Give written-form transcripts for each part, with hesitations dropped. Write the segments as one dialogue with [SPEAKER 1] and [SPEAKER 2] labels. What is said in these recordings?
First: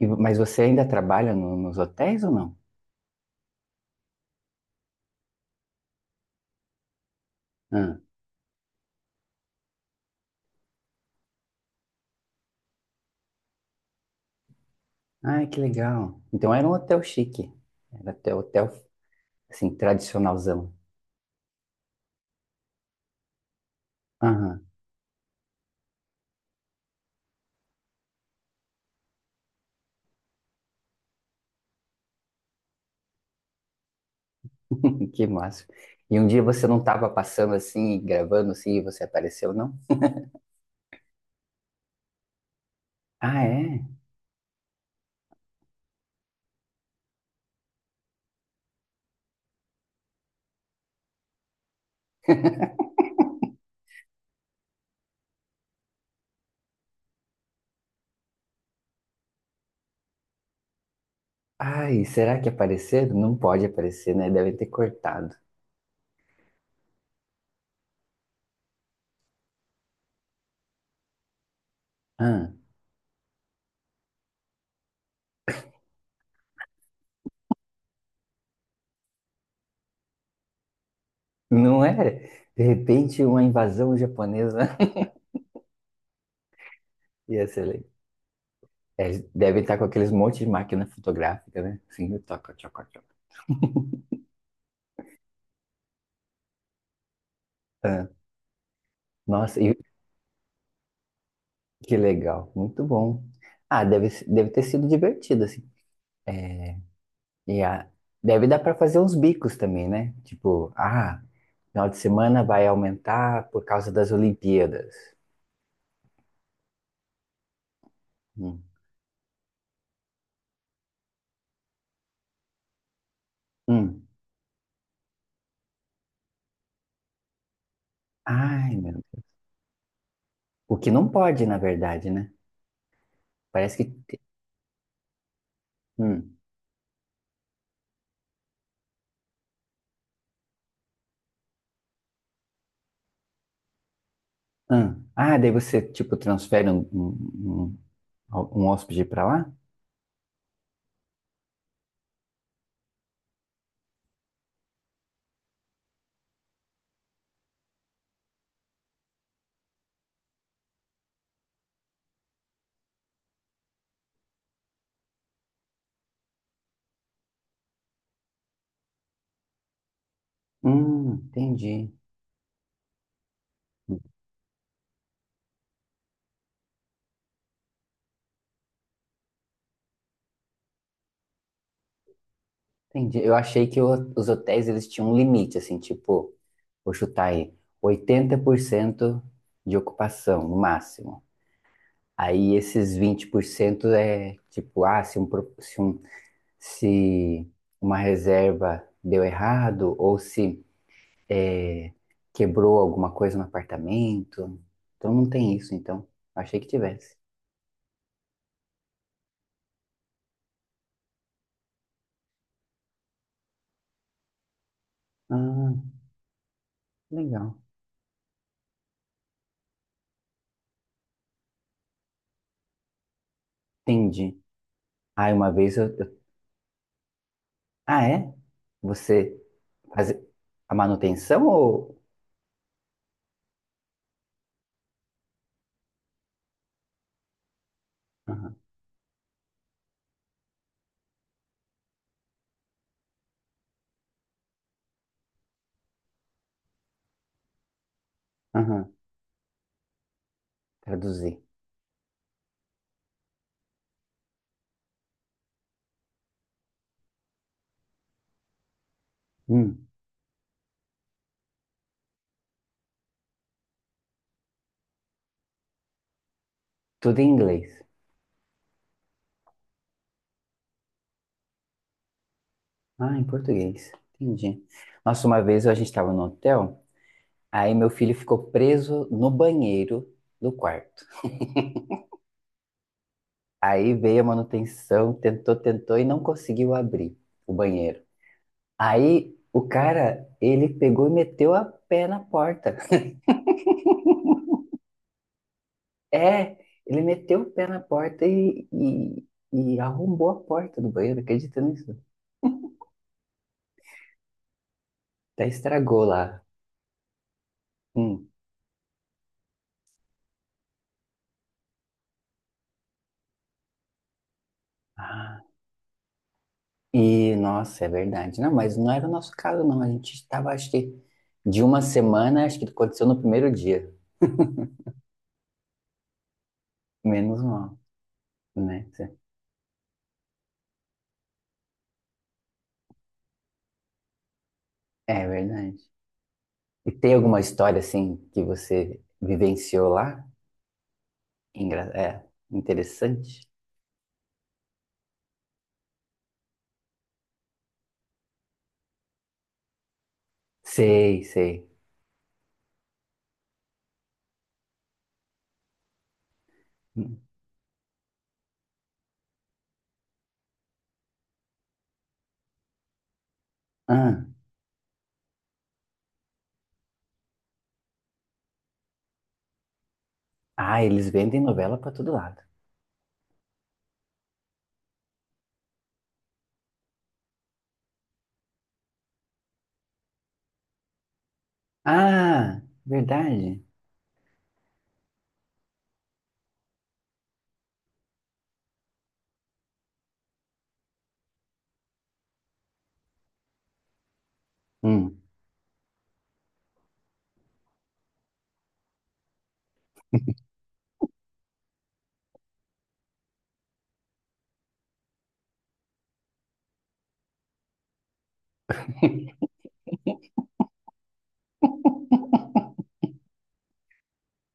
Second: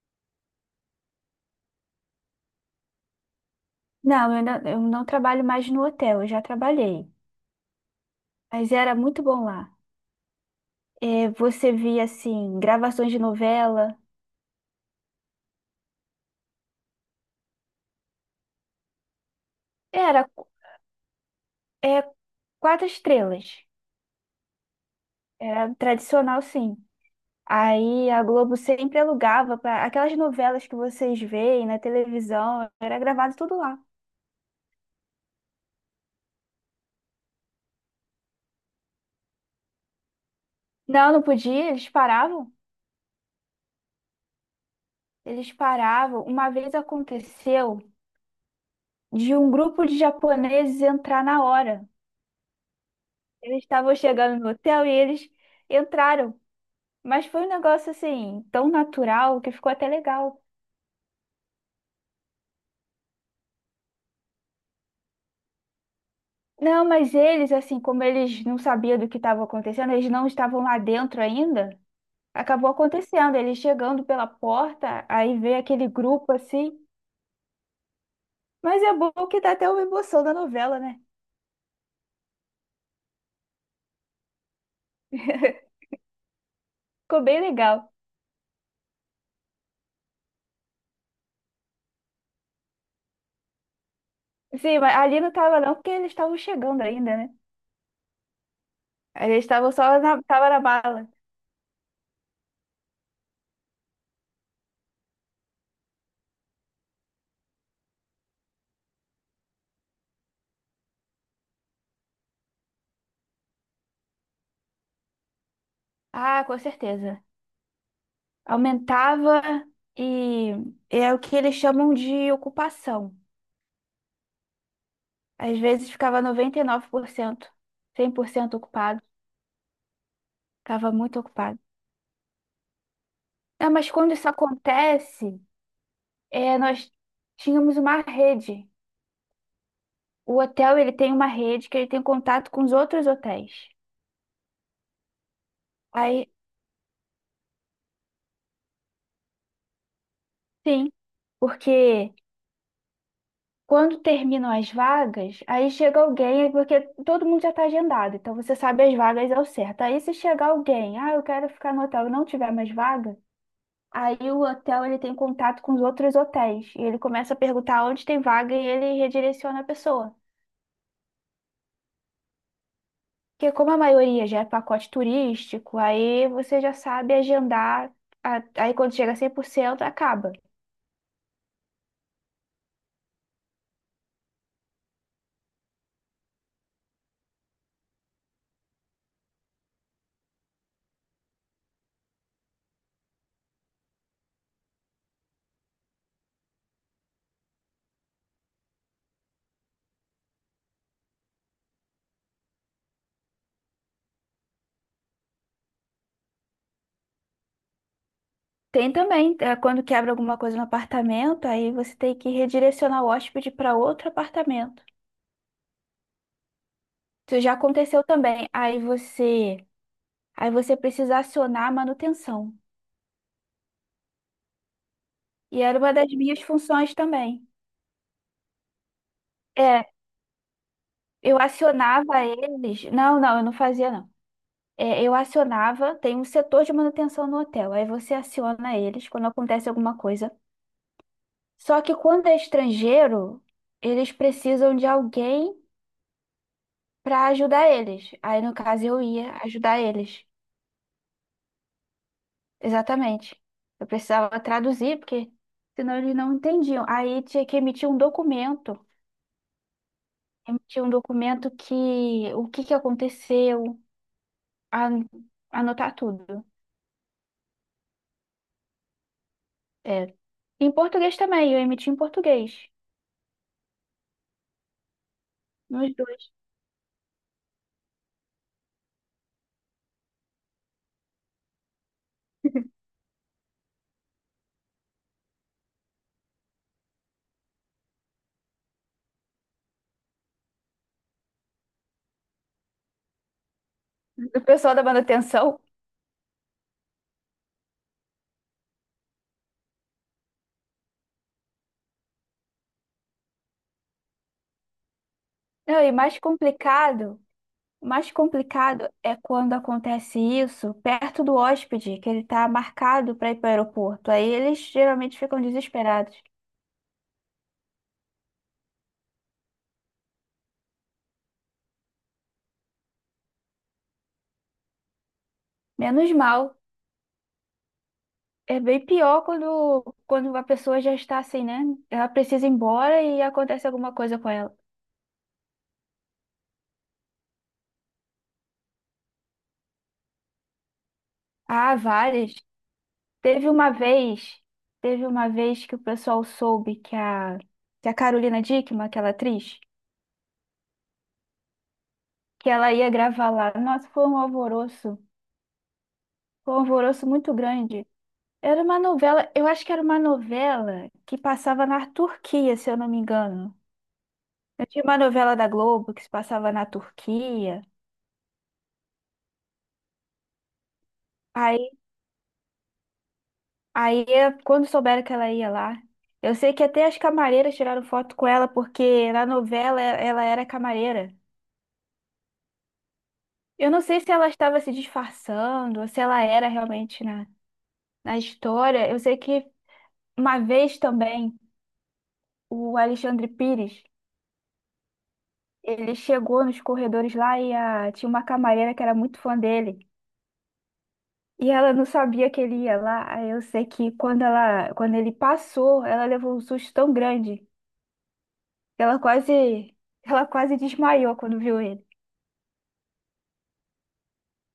[SPEAKER 1] E mas você ainda trabalha nos hotéis ou não?
[SPEAKER 2] Não, eu não trabalho mais no hotel, eu já trabalhei.
[SPEAKER 1] Ah,
[SPEAKER 2] Mas era muito bom lá. É, você via, assim, gravações de novela.
[SPEAKER 1] ai, que legal. Então era um hotel chique. Era até hotel, assim,
[SPEAKER 2] Era,
[SPEAKER 1] tradicionalzão.
[SPEAKER 2] é, quatro estrelas.
[SPEAKER 1] Aham.
[SPEAKER 2] Era tradicional, sim. Aí a Globo sempre alugava para aquelas novelas que vocês veem na televisão, era gravado tudo lá.
[SPEAKER 1] Que massa. E um dia você não estava passando assim, gravando assim, e você apareceu, não?
[SPEAKER 2] Não, não podia, eles paravam.
[SPEAKER 1] Ah, é?
[SPEAKER 2] Eles paravam. Uma vez aconteceu de um grupo de japoneses entrar na hora. Eles estavam chegando no hotel e eles entraram. Mas foi um negócio assim, tão natural que ficou até legal.
[SPEAKER 1] Ai, será que apareceram? Não pode aparecer, né? Devem ter cortado.
[SPEAKER 2] Não, mas eles, assim, como eles não sabiam do que estava acontecendo, eles não estavam lá dentro ainda,
[SPEAKER 1] Ah,
[SPEAKER 2] acabou acontecendo. Eles chegando pela porta, aí vê aquele grupo assim. Mas é bom que dá até uma emoção da novela, né?
[SPEAKER 1] não é? De repente, uma invasão japonesa.
[SPEAKER 2] Ficou bem
[SPEAKER 1] Ia ser legal.
[SPEAKER 2] legal.
[SPEAKER 1] É, devem estar com aqueles monte de máquina fotográfica, né? Assim, toca, toca, toca.
[SPEAKER 2] Sim, mas ali não tava não, porque eles estavam chegando ainda, né?
[SPEAKER 1] Ah,
[SPEAKER 2] Eles
[SPEAKER 1] nossa,
[SPEAKER 2] estavam
[SPEAKER 1] e,
[SPEAKER 2] tava na bala.
[SPEAKER 1] que legal, muito bom. Ah, deve ter sido divertido, assim. É, e a, deve dar para fazer uns bicos também, né? Tipo, ah, final de semana vai aumentar por causa das Olimpíadas.
[SPEAKER 2] Ah, com certeza.
[SPEAKER 1] Hum.
[SPEAKER 2] Aumentava e é o que eles chamam de ocupação.
[SPEAKER 1] Hum.
[SPEAKER 2] Às vezes ficava 99%, 100%
[SPEAKER 1] Ai, meu
[SPEAKER 2] ocupado.
[SPEAKER 1] Deus. O que
[SPEAKER 2] Ficava
[SPEAKER 1] não
[SPEAKER 2] muito
[SPEAKER 1] pode, na
[SPEAKER 2] ocupado.
[SPEAKER 1] verdade, né?
[SPEAKER 2] É,
[SPEAKER 1] Parece
[SPEAKER 2] mas quando
[SPEAKER 1] que.
[SPEAKER 2] isso acontece,
[SPEAKER 1] Hum.
[SPEAKER 2] nós tínhamos uma rede. O hotel, ele tem uma rede que ele tem contato com os outros hotéis.
[SPEAKER 1] Hum. Ah, daí você, tipo,
[SPEAKER 2] Aí,
[SPEAKER 1] transfere um hóspede para lá?
[SPEAKER 2] sim, porque quando terminam as vagas, aí chega alguém, é porque todo mundo já está agendado, então você sabe as vagas ao certo. Aí se chegar alguém, ah, eu quero ficar no hotel e não tiver mais vaga, aí o hotel ele tem contato com os outros hotéis e ele começa a perguntar onde tem vaga e ele redireciona a pessoa.
[SPEAKER 1] Entendi.
[SPEAKER 2] Porque como a maioria já é pacote turístico, aí você já sabe agendar, aí quando chega a 100% acaba.
[SPEAKER 1] Entendi. Eu achei que os hotéis, eles tinham um limite, assim, tipo. Vou chutar aí, 80% de ocupação, no máximo. Aí esses 20% é tipo, ah, se, um, se, se uma reserva deu errado ou se é, quebrou alguma coisa no apartamento. Então não tem isso, então. Achei que tivesse.
[SPEAKER 2] Tem também, é, quando quebra alguma coisa no apartamento, aí você tem que redirecionar o hóspede para outro apartamento.
[SPEAKER 1] Ah,
[SPEAKER 2] Isso já
[SPEAKER 1] legal.
[SPEAKER 2] aconteceu também. Aí você precisa acionar a manutenção.
[SPEAKER 1] Entendi. Ah, uma
[SPEAKER 2] E
[SPEAKER 1] vez
[SPEAKER 2] era uma
[SPEAKER 1] eu...
[SPEAKER 2] das minhas funções também.
[SPEAKER 1] Ah, é? Você
[SPEAKER 2] É.
[SPEAKER 1] faz a
[SPEAKER 2] Eu
[SPEAKER 1] manutenção ou...
[SPEAKER 2] acionava eles. Não, não, eu não fazia, não. É, eu acionava, tem um setor de manutenção no hotel. Aí você
[SPEAKER 1] Aham,
[SPEAKER 2] aciona eles quando acontece alguma coisa. Só que quando é estrangeiro, eles precisam de alguém para ajudar eles. Aí, no caso,
[SPEAKER 1] aham,
[SPEAKER 2] eu ia ajudar eles.
[SPEAKER 1] traduzir.
[SPEAKER 2] Exatamente. Eu precisava traduzir, porque senão eles não entendiam. Aí tinha que emitir um documento.
[SPEAKER 1] Hum.
[SPEAKER 2] Emitir um documento que o que que aconteceu, an- anotar tudo.
[SPEAKER 1] Tudo em inglês.
[SPEAKER 2] É. Em português também, eu emiti em português.
[SPEAKER 1] Ah, em português. Entendi. Nossa, uma vez a gente
[SPEAKER 2] Nos
[SPEAKER 1] estava no
[SPEAKER 2] dois.
[SPEAKER 1] hotel, aí meu filho ficou preso no banheiro do quarto. Aí veio a manutenção, tentou, tentou e não conseguiu abrir o banheiro. Aí o cara, ele pegou e meteu a pé na porta.
[SPEAKER 2] O pessoal da dando atenção.
[SPEAKER 1] É, ele meteu o pé na porta e arrombou a porta do banheiro, acredita nisso? Até
[SPEAKER 2] Não, e
[SPEAKER 1] estragou
[SPEAKER 2] mais
[SPEAKER 1] lá.
[SPEAKER 2] complicado, o mais
[SPEAKER 1] Hum.
[SPEAKER 2] complicado é quando acontece isso perto do hóspede, que ele tá marcado para ir para o aeroporto. Aí eles geralmente ficam desesperados.
[SPEAKER 1] E, nossa, é verdade. Não, mas não era o nosso caso, não. A gente estava, acho que, de uma semana, acho que aconteceu no primeiro dia.
[SPEAKER 2] Menos mal.
[SPEAKER 1] Menos mal,
[SPEAKER 2] É bem
[SPEAKER 1] né?
[SPEAKER 2] pior quando, quando a pessoa já está assim, né? Ela precisa ir embora e acontece alguma coisa com ela.
[SPEAKER 1] É verdade. E tem alguma história, assim, que você vivenciou lá?
[SPEAKER 2] Ah,
[SPEAKER 1] É,
[SPEAKER 2] várias.
[SPEAKER 1] interessante.
[SPEAKER 2] Teve uma vez, teve uma vez que o pessoal soube que a Carolina Dickman, aquela atriz,
[SPEAKER 1] Sei, sei.
[SPEAKER 2] que ela ia gravar lá. Nossa, foi um alvoroço
[SPEAKER 1] Hum.
[SPEAKER 2] muito grande. Era uma novela, eu acho que era uma novela que passava na Turquia, se eu não me engano.
[SPEAKER 1] Ah,
[SPEAKER 2] Eu tinha uma novela da Globo que se passava na Turquia.
[SPEAKER 1] ah, eles vendem
[SPEAKER 2] Aí,
[SPEAKER 1] novela para todo lado.
[SPEAKER 2] aí, quando souberam que ela ia lá, eu sei que até as camareiras tiraram foto com ela, porque na novela ela era camareira.
[SPEAKER 1] Ah, verdade.
[SPEAKER 2] Eu não sei se ela estava se disfarçando, ou se ela era realmente na história. Eu sei que uma vez também o Alexandre Pires,
[SPEAKER 1] Hum,
[SPEAKER 2] ele chegou nos corredores lá e tinha uma camareira que era muito fã dele. E ela não sabia que ele ia lá. Aí eu sei que quando ela, quando ele passou, ela levou um susto tão grande que ela quase desmaiou quando viu ele.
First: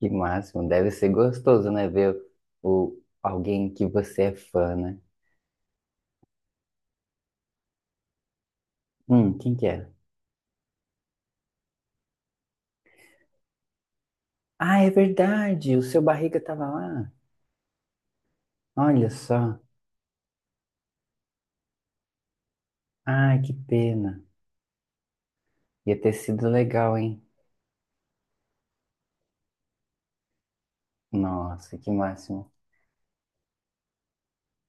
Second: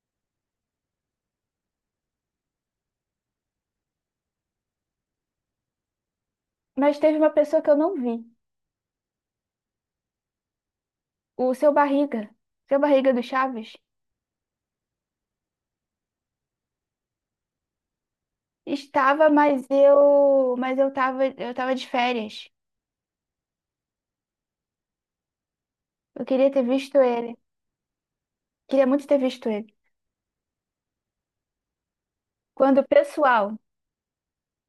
[SPEAKER 1] que máximo. Deve ser gostoso, né? Ver o, alguém que você é fã, né?
[SPEAKER 2] Mas teve uma pessoa que eu não vi,
[SPEAKER 1] Quem que é?
[SPEAKER 2] o seu Barriga do Chaves.
[SPEAKER 1] Ah, é verdade, o seu Barriga tava lá. Olha
[SPEAKER 2] Estava,
[SPEAKER 1] só.
[SPEAKER 2] mas eu tava de férias.
[SPEAKER 1] Ai, que pena. Ia ter
[SPEAKER 2] Eu
[SPEAKER 1] sido
[SPEAKER 2] queria ter
[SPEAKER 1] legal,
[SPEAKER 2] visto
[SPEAKER 1] hein?
[SPEAKER 2] ele. Queria muito ter visto ele.
[SPEAKER 1] Nossa, que máximo.
[SPEAKER 2] Quando o pessoal,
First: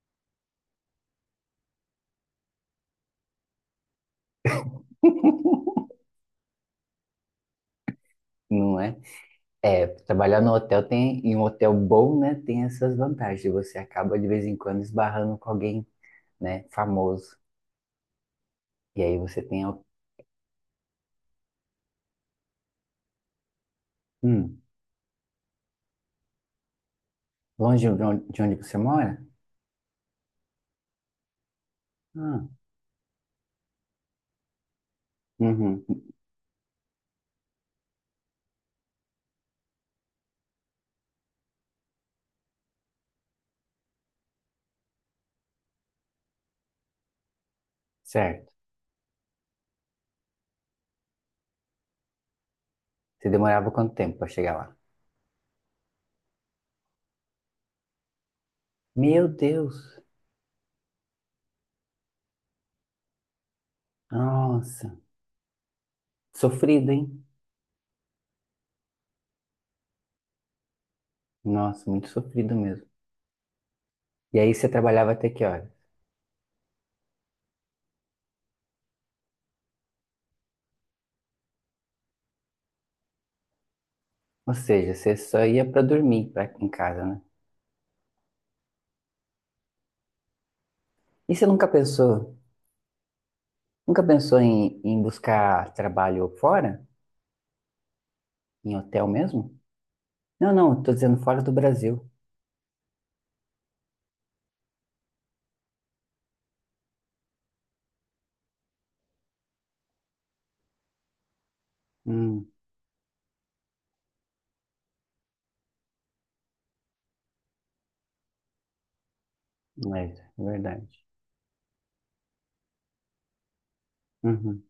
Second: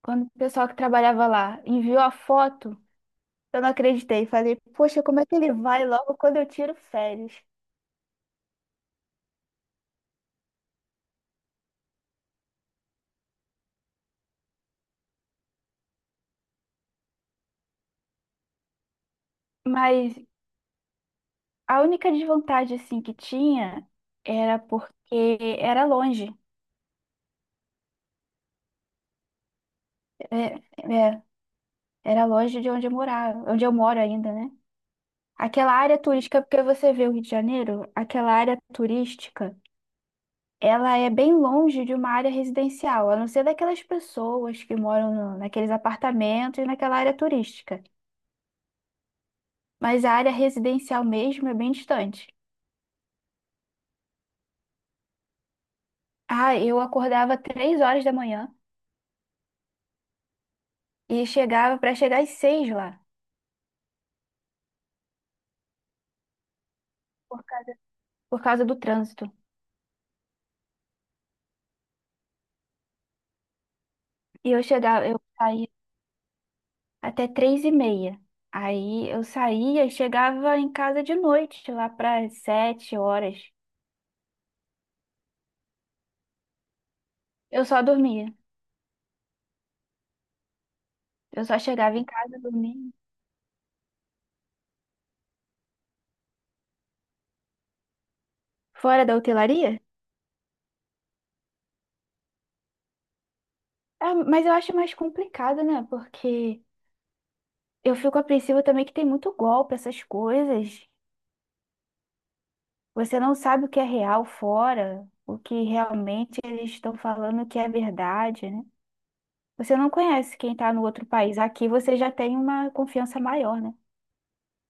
[SPEAKER 2] quando o pessoal que trabalhava lá enviou a foto, eu não acreditei. Falei, poxa, como é que ele vai logo quando eu tiro férias?
[SPEAKER 1] Não é? É, trabalhar no hotel tem, em um hotel bom, né, tem essas vantagens. Você acaba de vez em quando esbarrando com alguém, né, famoso. E aí você tem,
[SPEAKER 2] Mas a única desvantagem assim que tinha era
[SPEAKER 1] hum,
[SPEAKER 2] porque era longe.
[SPEAKER 1] longe de onde você mora?
[SPEAKER 2] É, é, era
[SPEAKER 1] Ah,
[SPEAKER 2] longe de onde eu morava, onde eu moro ainda, né? Aquela
[SPEAKER 1] uhum,
[SPEAKER 2] área turística, porque você vê o Rio de Janeiro, aquela área turística ela é bem longe de uma área residencial, a não ser daquelas pessoas que moram naqueles apartamentos e naquela área turística.
[SPEAKER 1] certo.
[SPEAKER 2] Mas a área residencial mesmo é bem distante.
[SPEAKER 1] Você demorava quanto tempo para chegar lá?
[SPEAKER 2] Ah, eu acordava 3h da manhã
[SPEAKER 1] Meu Deus.
[SPEAKER 2] e chegava para chegar às 6h lá,
[SPEAKER 1] Nossa, sofrido, hein?
[SPEAKER 2] por causa por causa do trânsito.
[SPEAKER 1] Nossa, muito sofrido mesmo. E
[SPEAKER 2] E
[SPEAKER 1] aí
[SPEAKER 2] eu
[SPEAKER 1] você
[SPEAKER 2] chegava,
[SPEAKER 1] trabalhava
[SPEAKER 2] eu
[SPEAKER 1] até que
[SPEAKER 2] saía
[SPEAKER 1] hora?
[SPEAKER 2] até 15h30. Aí eu saía e chegava em casa de noite, lá para 7h.
[SPEAKER 1] Ou seja, você só ia para dormir pra, em casa, né?
[SPEAKER 2] Eu só dormia.
[SPEAKER 1] E
[SPEAKER 2] Eu
[SPEAKER 1] você
[SPEAKER 2] só
[SPEAKER 1] nunca
[SPEAKER 2] chegava em
[SPEAKER 1] pensou,
[SPEAKER 2] casa, dormia.
[SPEAKER 1] nunca pensou em, em buscar trabalho fora? Em hotel
[SPEAKER 2] Fora da
[SPEAKER 1] mesmo?
[SPEAKER 2] hotelaria?
[SPEAKER 1] Não, não, tô dizendo fora do Brasil.
[SPEAKER 2] É, mas eu acho mais complicado, né? Porque eu fico apreensiva também que tem muito golpe, essas coisas.
[SPEAKER 1] Hum,
[SPEAKER 2] Você não sabe o que é real fora, o que realmente eles estão falando que é verdade, né? Você não
[SPEAKER 1] é
[SPEAKER 2] conhece quem está no
[SPEAKER 1] verdade.
[SPEAKER 2] outro país. Aqui você já tem uma confiança maior, né?
[SPEAKER 1] Uhum.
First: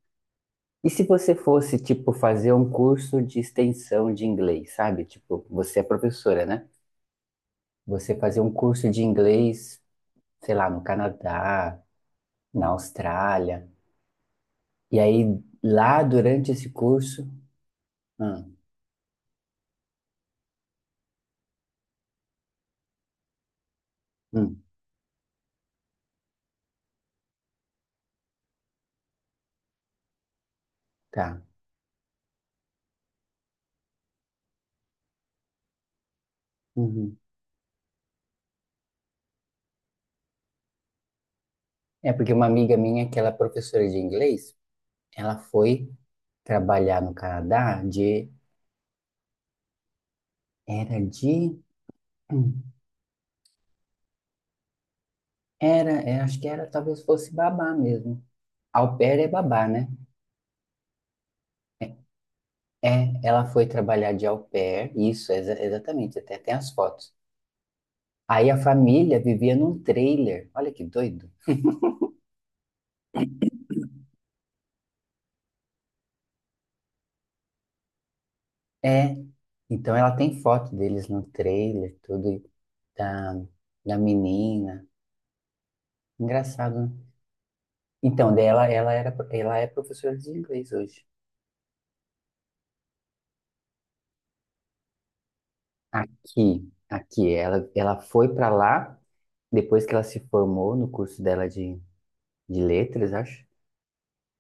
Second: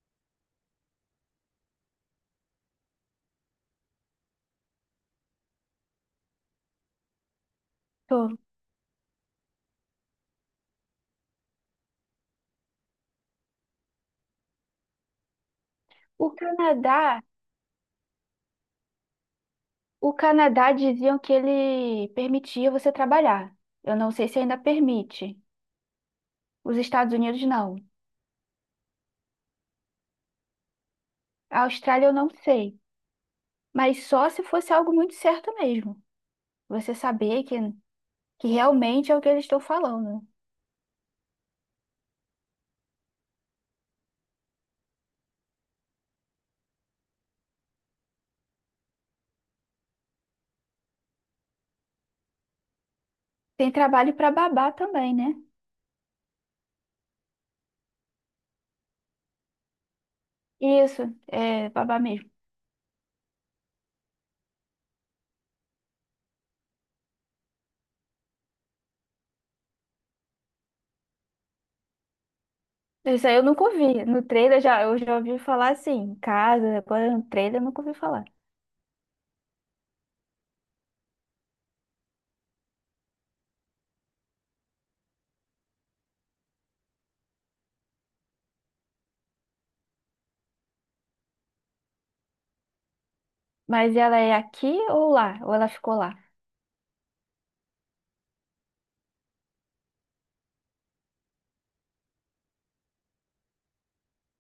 [SPEAKER 1] E se você fosse, tipo, fazer um curso de extensão de inglês, sabe? Tipo, você é professora, né? Você
[SPEAKER 2] Tô.
[SPEAKER 1] fazer um curso de inglês, sei lá, no Canadá, na Austrália, e aí lá
[SPEAKER 2] O
[SPEAKER 1] durante esse
[SPEAKER 2] Canadá,
[SPEAKER 1] curso. Hum.
[SPEAKER 2] o Canadá diziam que ele permitia você trabalhar. Eu não sei se ainda
[SPEAKER 1] Hum.
[SPEAKER 2] permite. Os Estados Unidos não.
[SPEAKER 1] Tá.
[SPEAKER 2] A Austrália eu não sei. Mas só se fosse algo muito certo mesmo. Você
[SPEAKER 1] Uhum.
[SPEAKER 2] saber que realmente é o que eles estão falando.
[SPEAKER 1] É porque uma amiga minha, que ela é professora de inglês, ela foi trabalhar no Canadá de, hum,
[SPEAKER 2] Tem trabalho para babar também, né?
[SPEAKER 1] era, é, acho que era, talvez fosse babá mesmo. Au pair é babá, né?
[SPEAKER 2] Isso, é babar mesmo.
[SPEAKER 1] É, ela foi trabalhar de au pair, isso, exatamente, até tem as fotos. Aí a família vivia num trailer, olha que doido.
[SPEAKER 2] Isso aí eu nunca ouvi. No trailer já, eu já ouvi falar assim, em casa, agora no trailer eu nunca ouvi falar.
[SPEAKER 1] É, então ela tem foto deles no trailer, tudo, e da, da menina. Engraçado, né? Então, dela, ela era, ela é professora de inglês hoje.
[SPEAKER 2] Mas ela é aqui ou lá? Ou ela ficou lá?
[SPEAKER 1] Aqui, aqui, ela foi para lá depois que ela se formou no curso dela de letras, acho.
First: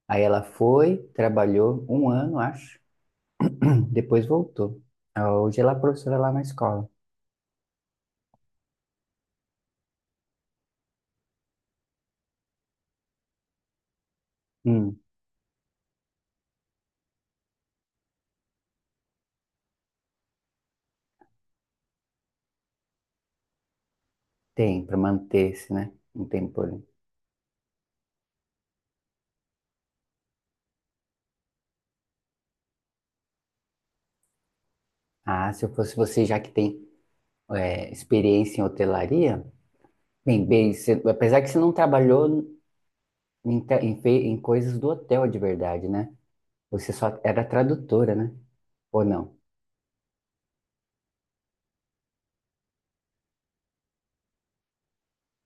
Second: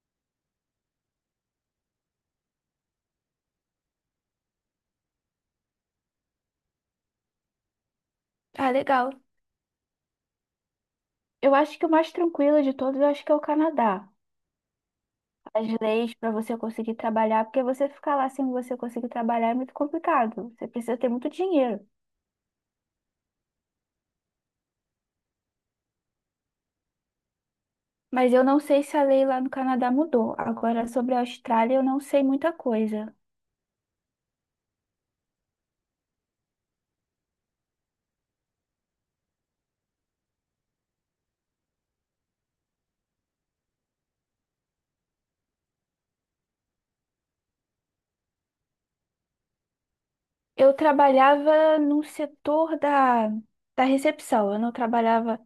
[SPEAKER 1] Aí ela foi, trabalhou um ano, acho, depois voltou. Ah, hoje ela é professora lá na escola.
[SPEAKER 2] Ah, legal. Eu acho que o mais tranquilo de todos, eu acho que é o Canadá.
[SPEAKER 1] Hum,
[SPEAKER 2] As leis para você conseguir trabalhar, porque você ficar lá sem você conseguir trabalhar é muito complicado. Você precisa ter muito dinheiro.
[SPEAKER 1] tem, para manter-se, né? Não tem problema.
[SPEAKER 2] Mas eu não sei se a lei lá no Canadá mudou. Agora, sobre a Austrália, eu não sei muita coisa.
[SPEAKER 1] Ah, se eu fosse você, já que tem é, experiência em hotelaria, bem, bem, você- apesar que você não trabalhou em, te- em, fe- em coisas do hotel de verdade, né? Você só era tradutora, né? Ou não?
[SPEAKER 2] Eu trabalhava no setor da recepção. Eu não trabalhava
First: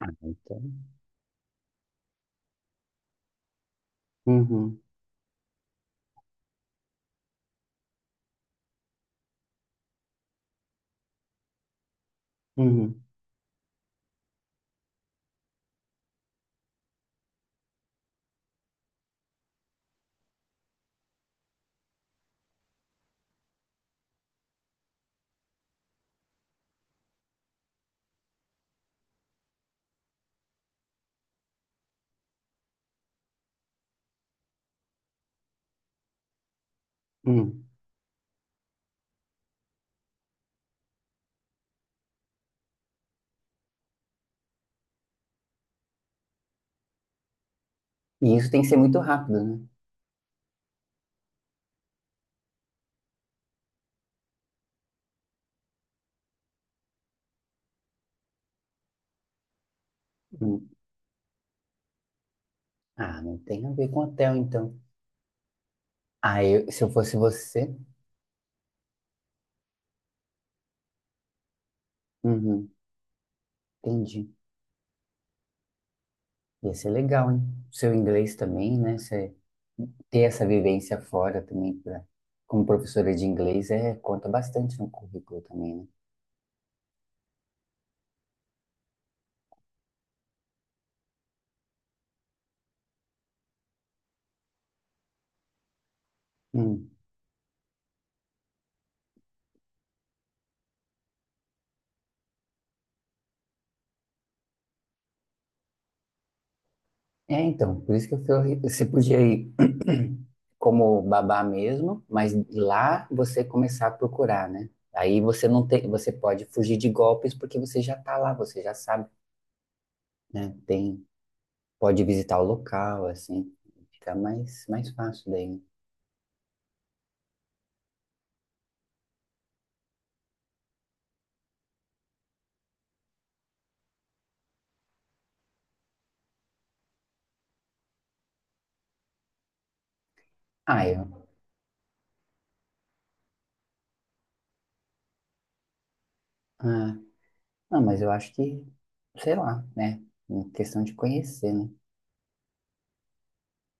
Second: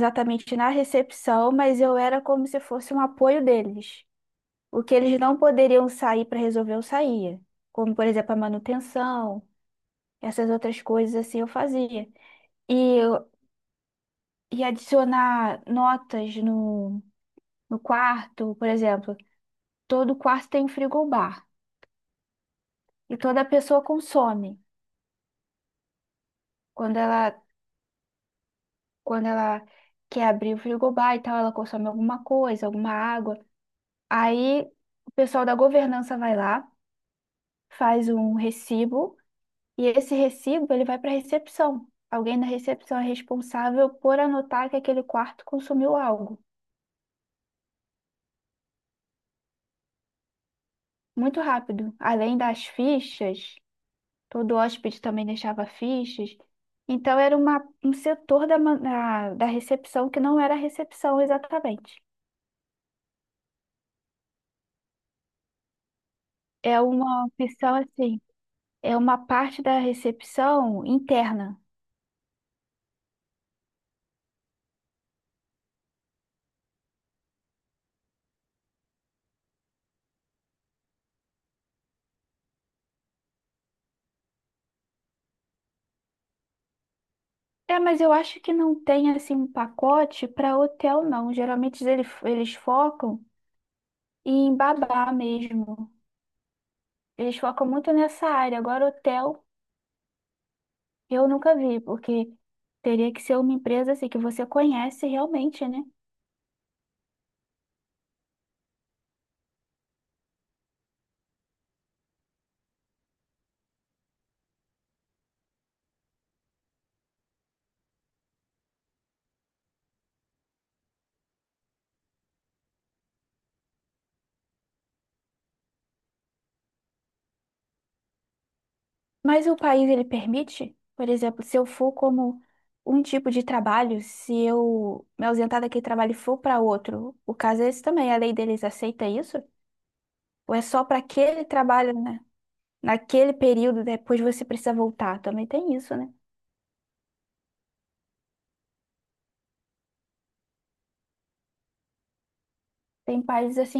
[SPEAKER 1] Ah, então.
[SPEAKER 2] na recepção, mas eu era como se fosse um apoio deles.
[SPEAKER 1] Uhum,
[SPEAKER 2] O que eles não poderiam sair para resolver, eu saía. Como, por exemplo, a manutenção, essas outras coisas assim eu fazia. E,
[SPEAKER 1] uhum,
[SPEAKER 2] eu- e adicionar notas no quarto, por exemplo. Todo quarto tem um frigobar. E toda pessoa consome. Quando ela, quando ela quer abrir o frigobar e tal, ela consome alguma coisa, alguma água. Aí o pessoal da governança vai lá,
[SPEAKER 1] uhum.
[SPEAKER 2] faz um recibo, e esse recibo ele vai para a recepção. Alguém na recepção é responsável por anotar que aquele quarto consumiu algo.
[SPEAKER 1] E isso tem que ser muito rápido, né?
[SPEAKER 2] Muito rápido. Além das fichas, todo hóspede também deixava fichas. Então era uma, um setor da, ma- da da recepção que não era a
[SPEAKER 1] Uhum.
[SPEAKER 2] recepção exatamente.
[SPEAKER 1] Ah, não tem a ver com hotel, então. Ah, eu,
[SPEAKER 2] É
[SPEAKER 1] se eu fosse
[SPEAKER 2] uma
[SPEAKER 1] você,
[SPEAKER 2] opção assim, é uma parte da recepção interna.
[SPEAKER 1] uhum, entendi. Ia ser legal, hein? Seu inglês também, né? Você ter essa vivência fora também, pra, como professora de inglês, é, conta bastante no currículo também,
[SPEAKER 2] É, mas eu acho que não tem assim um pacote para hotel, não. Geralmente eles focam em babá mesmo.
[SPEAKER 1] né?
[SPEAKER 2] Eles focam muito nessa área. Agora, hotel eu nunca vi, porque teria que ser uma empresa assim que você conhece realmente, né?
[SPEAKER 1] É, então, por isso que eu falei, você podia ir como babá mesmo, mas lá você começar a procurar, né? Aí você não tem, você pode fugir de golpes porque você já tá lá, você já sabe, né? Tem, pode visitar o local, assim, fica mais, mais fácil daí. Né?
[SPEAKER 2] Mas o país ele permite, por exemplo, se eu for como um tipo de trabalho, se eu me ausentar daquele trabalho e for para outro, o caso é esse também, a lei deles aceita isso? Ou é só
[SPEAKER 1] Ah,
[SPEAKER 2] para
[SPEAKER 1] eu,
[SPEAKER 2] aquele trabalho, né? Naquele período, depois você precisa voltar? Também tem isso, né?
[SPEAKER 1] ah, não, mas eu acho que, sei lá, né? Uma questão de conhecer, né?
[SPEAKER 2] Tem países assim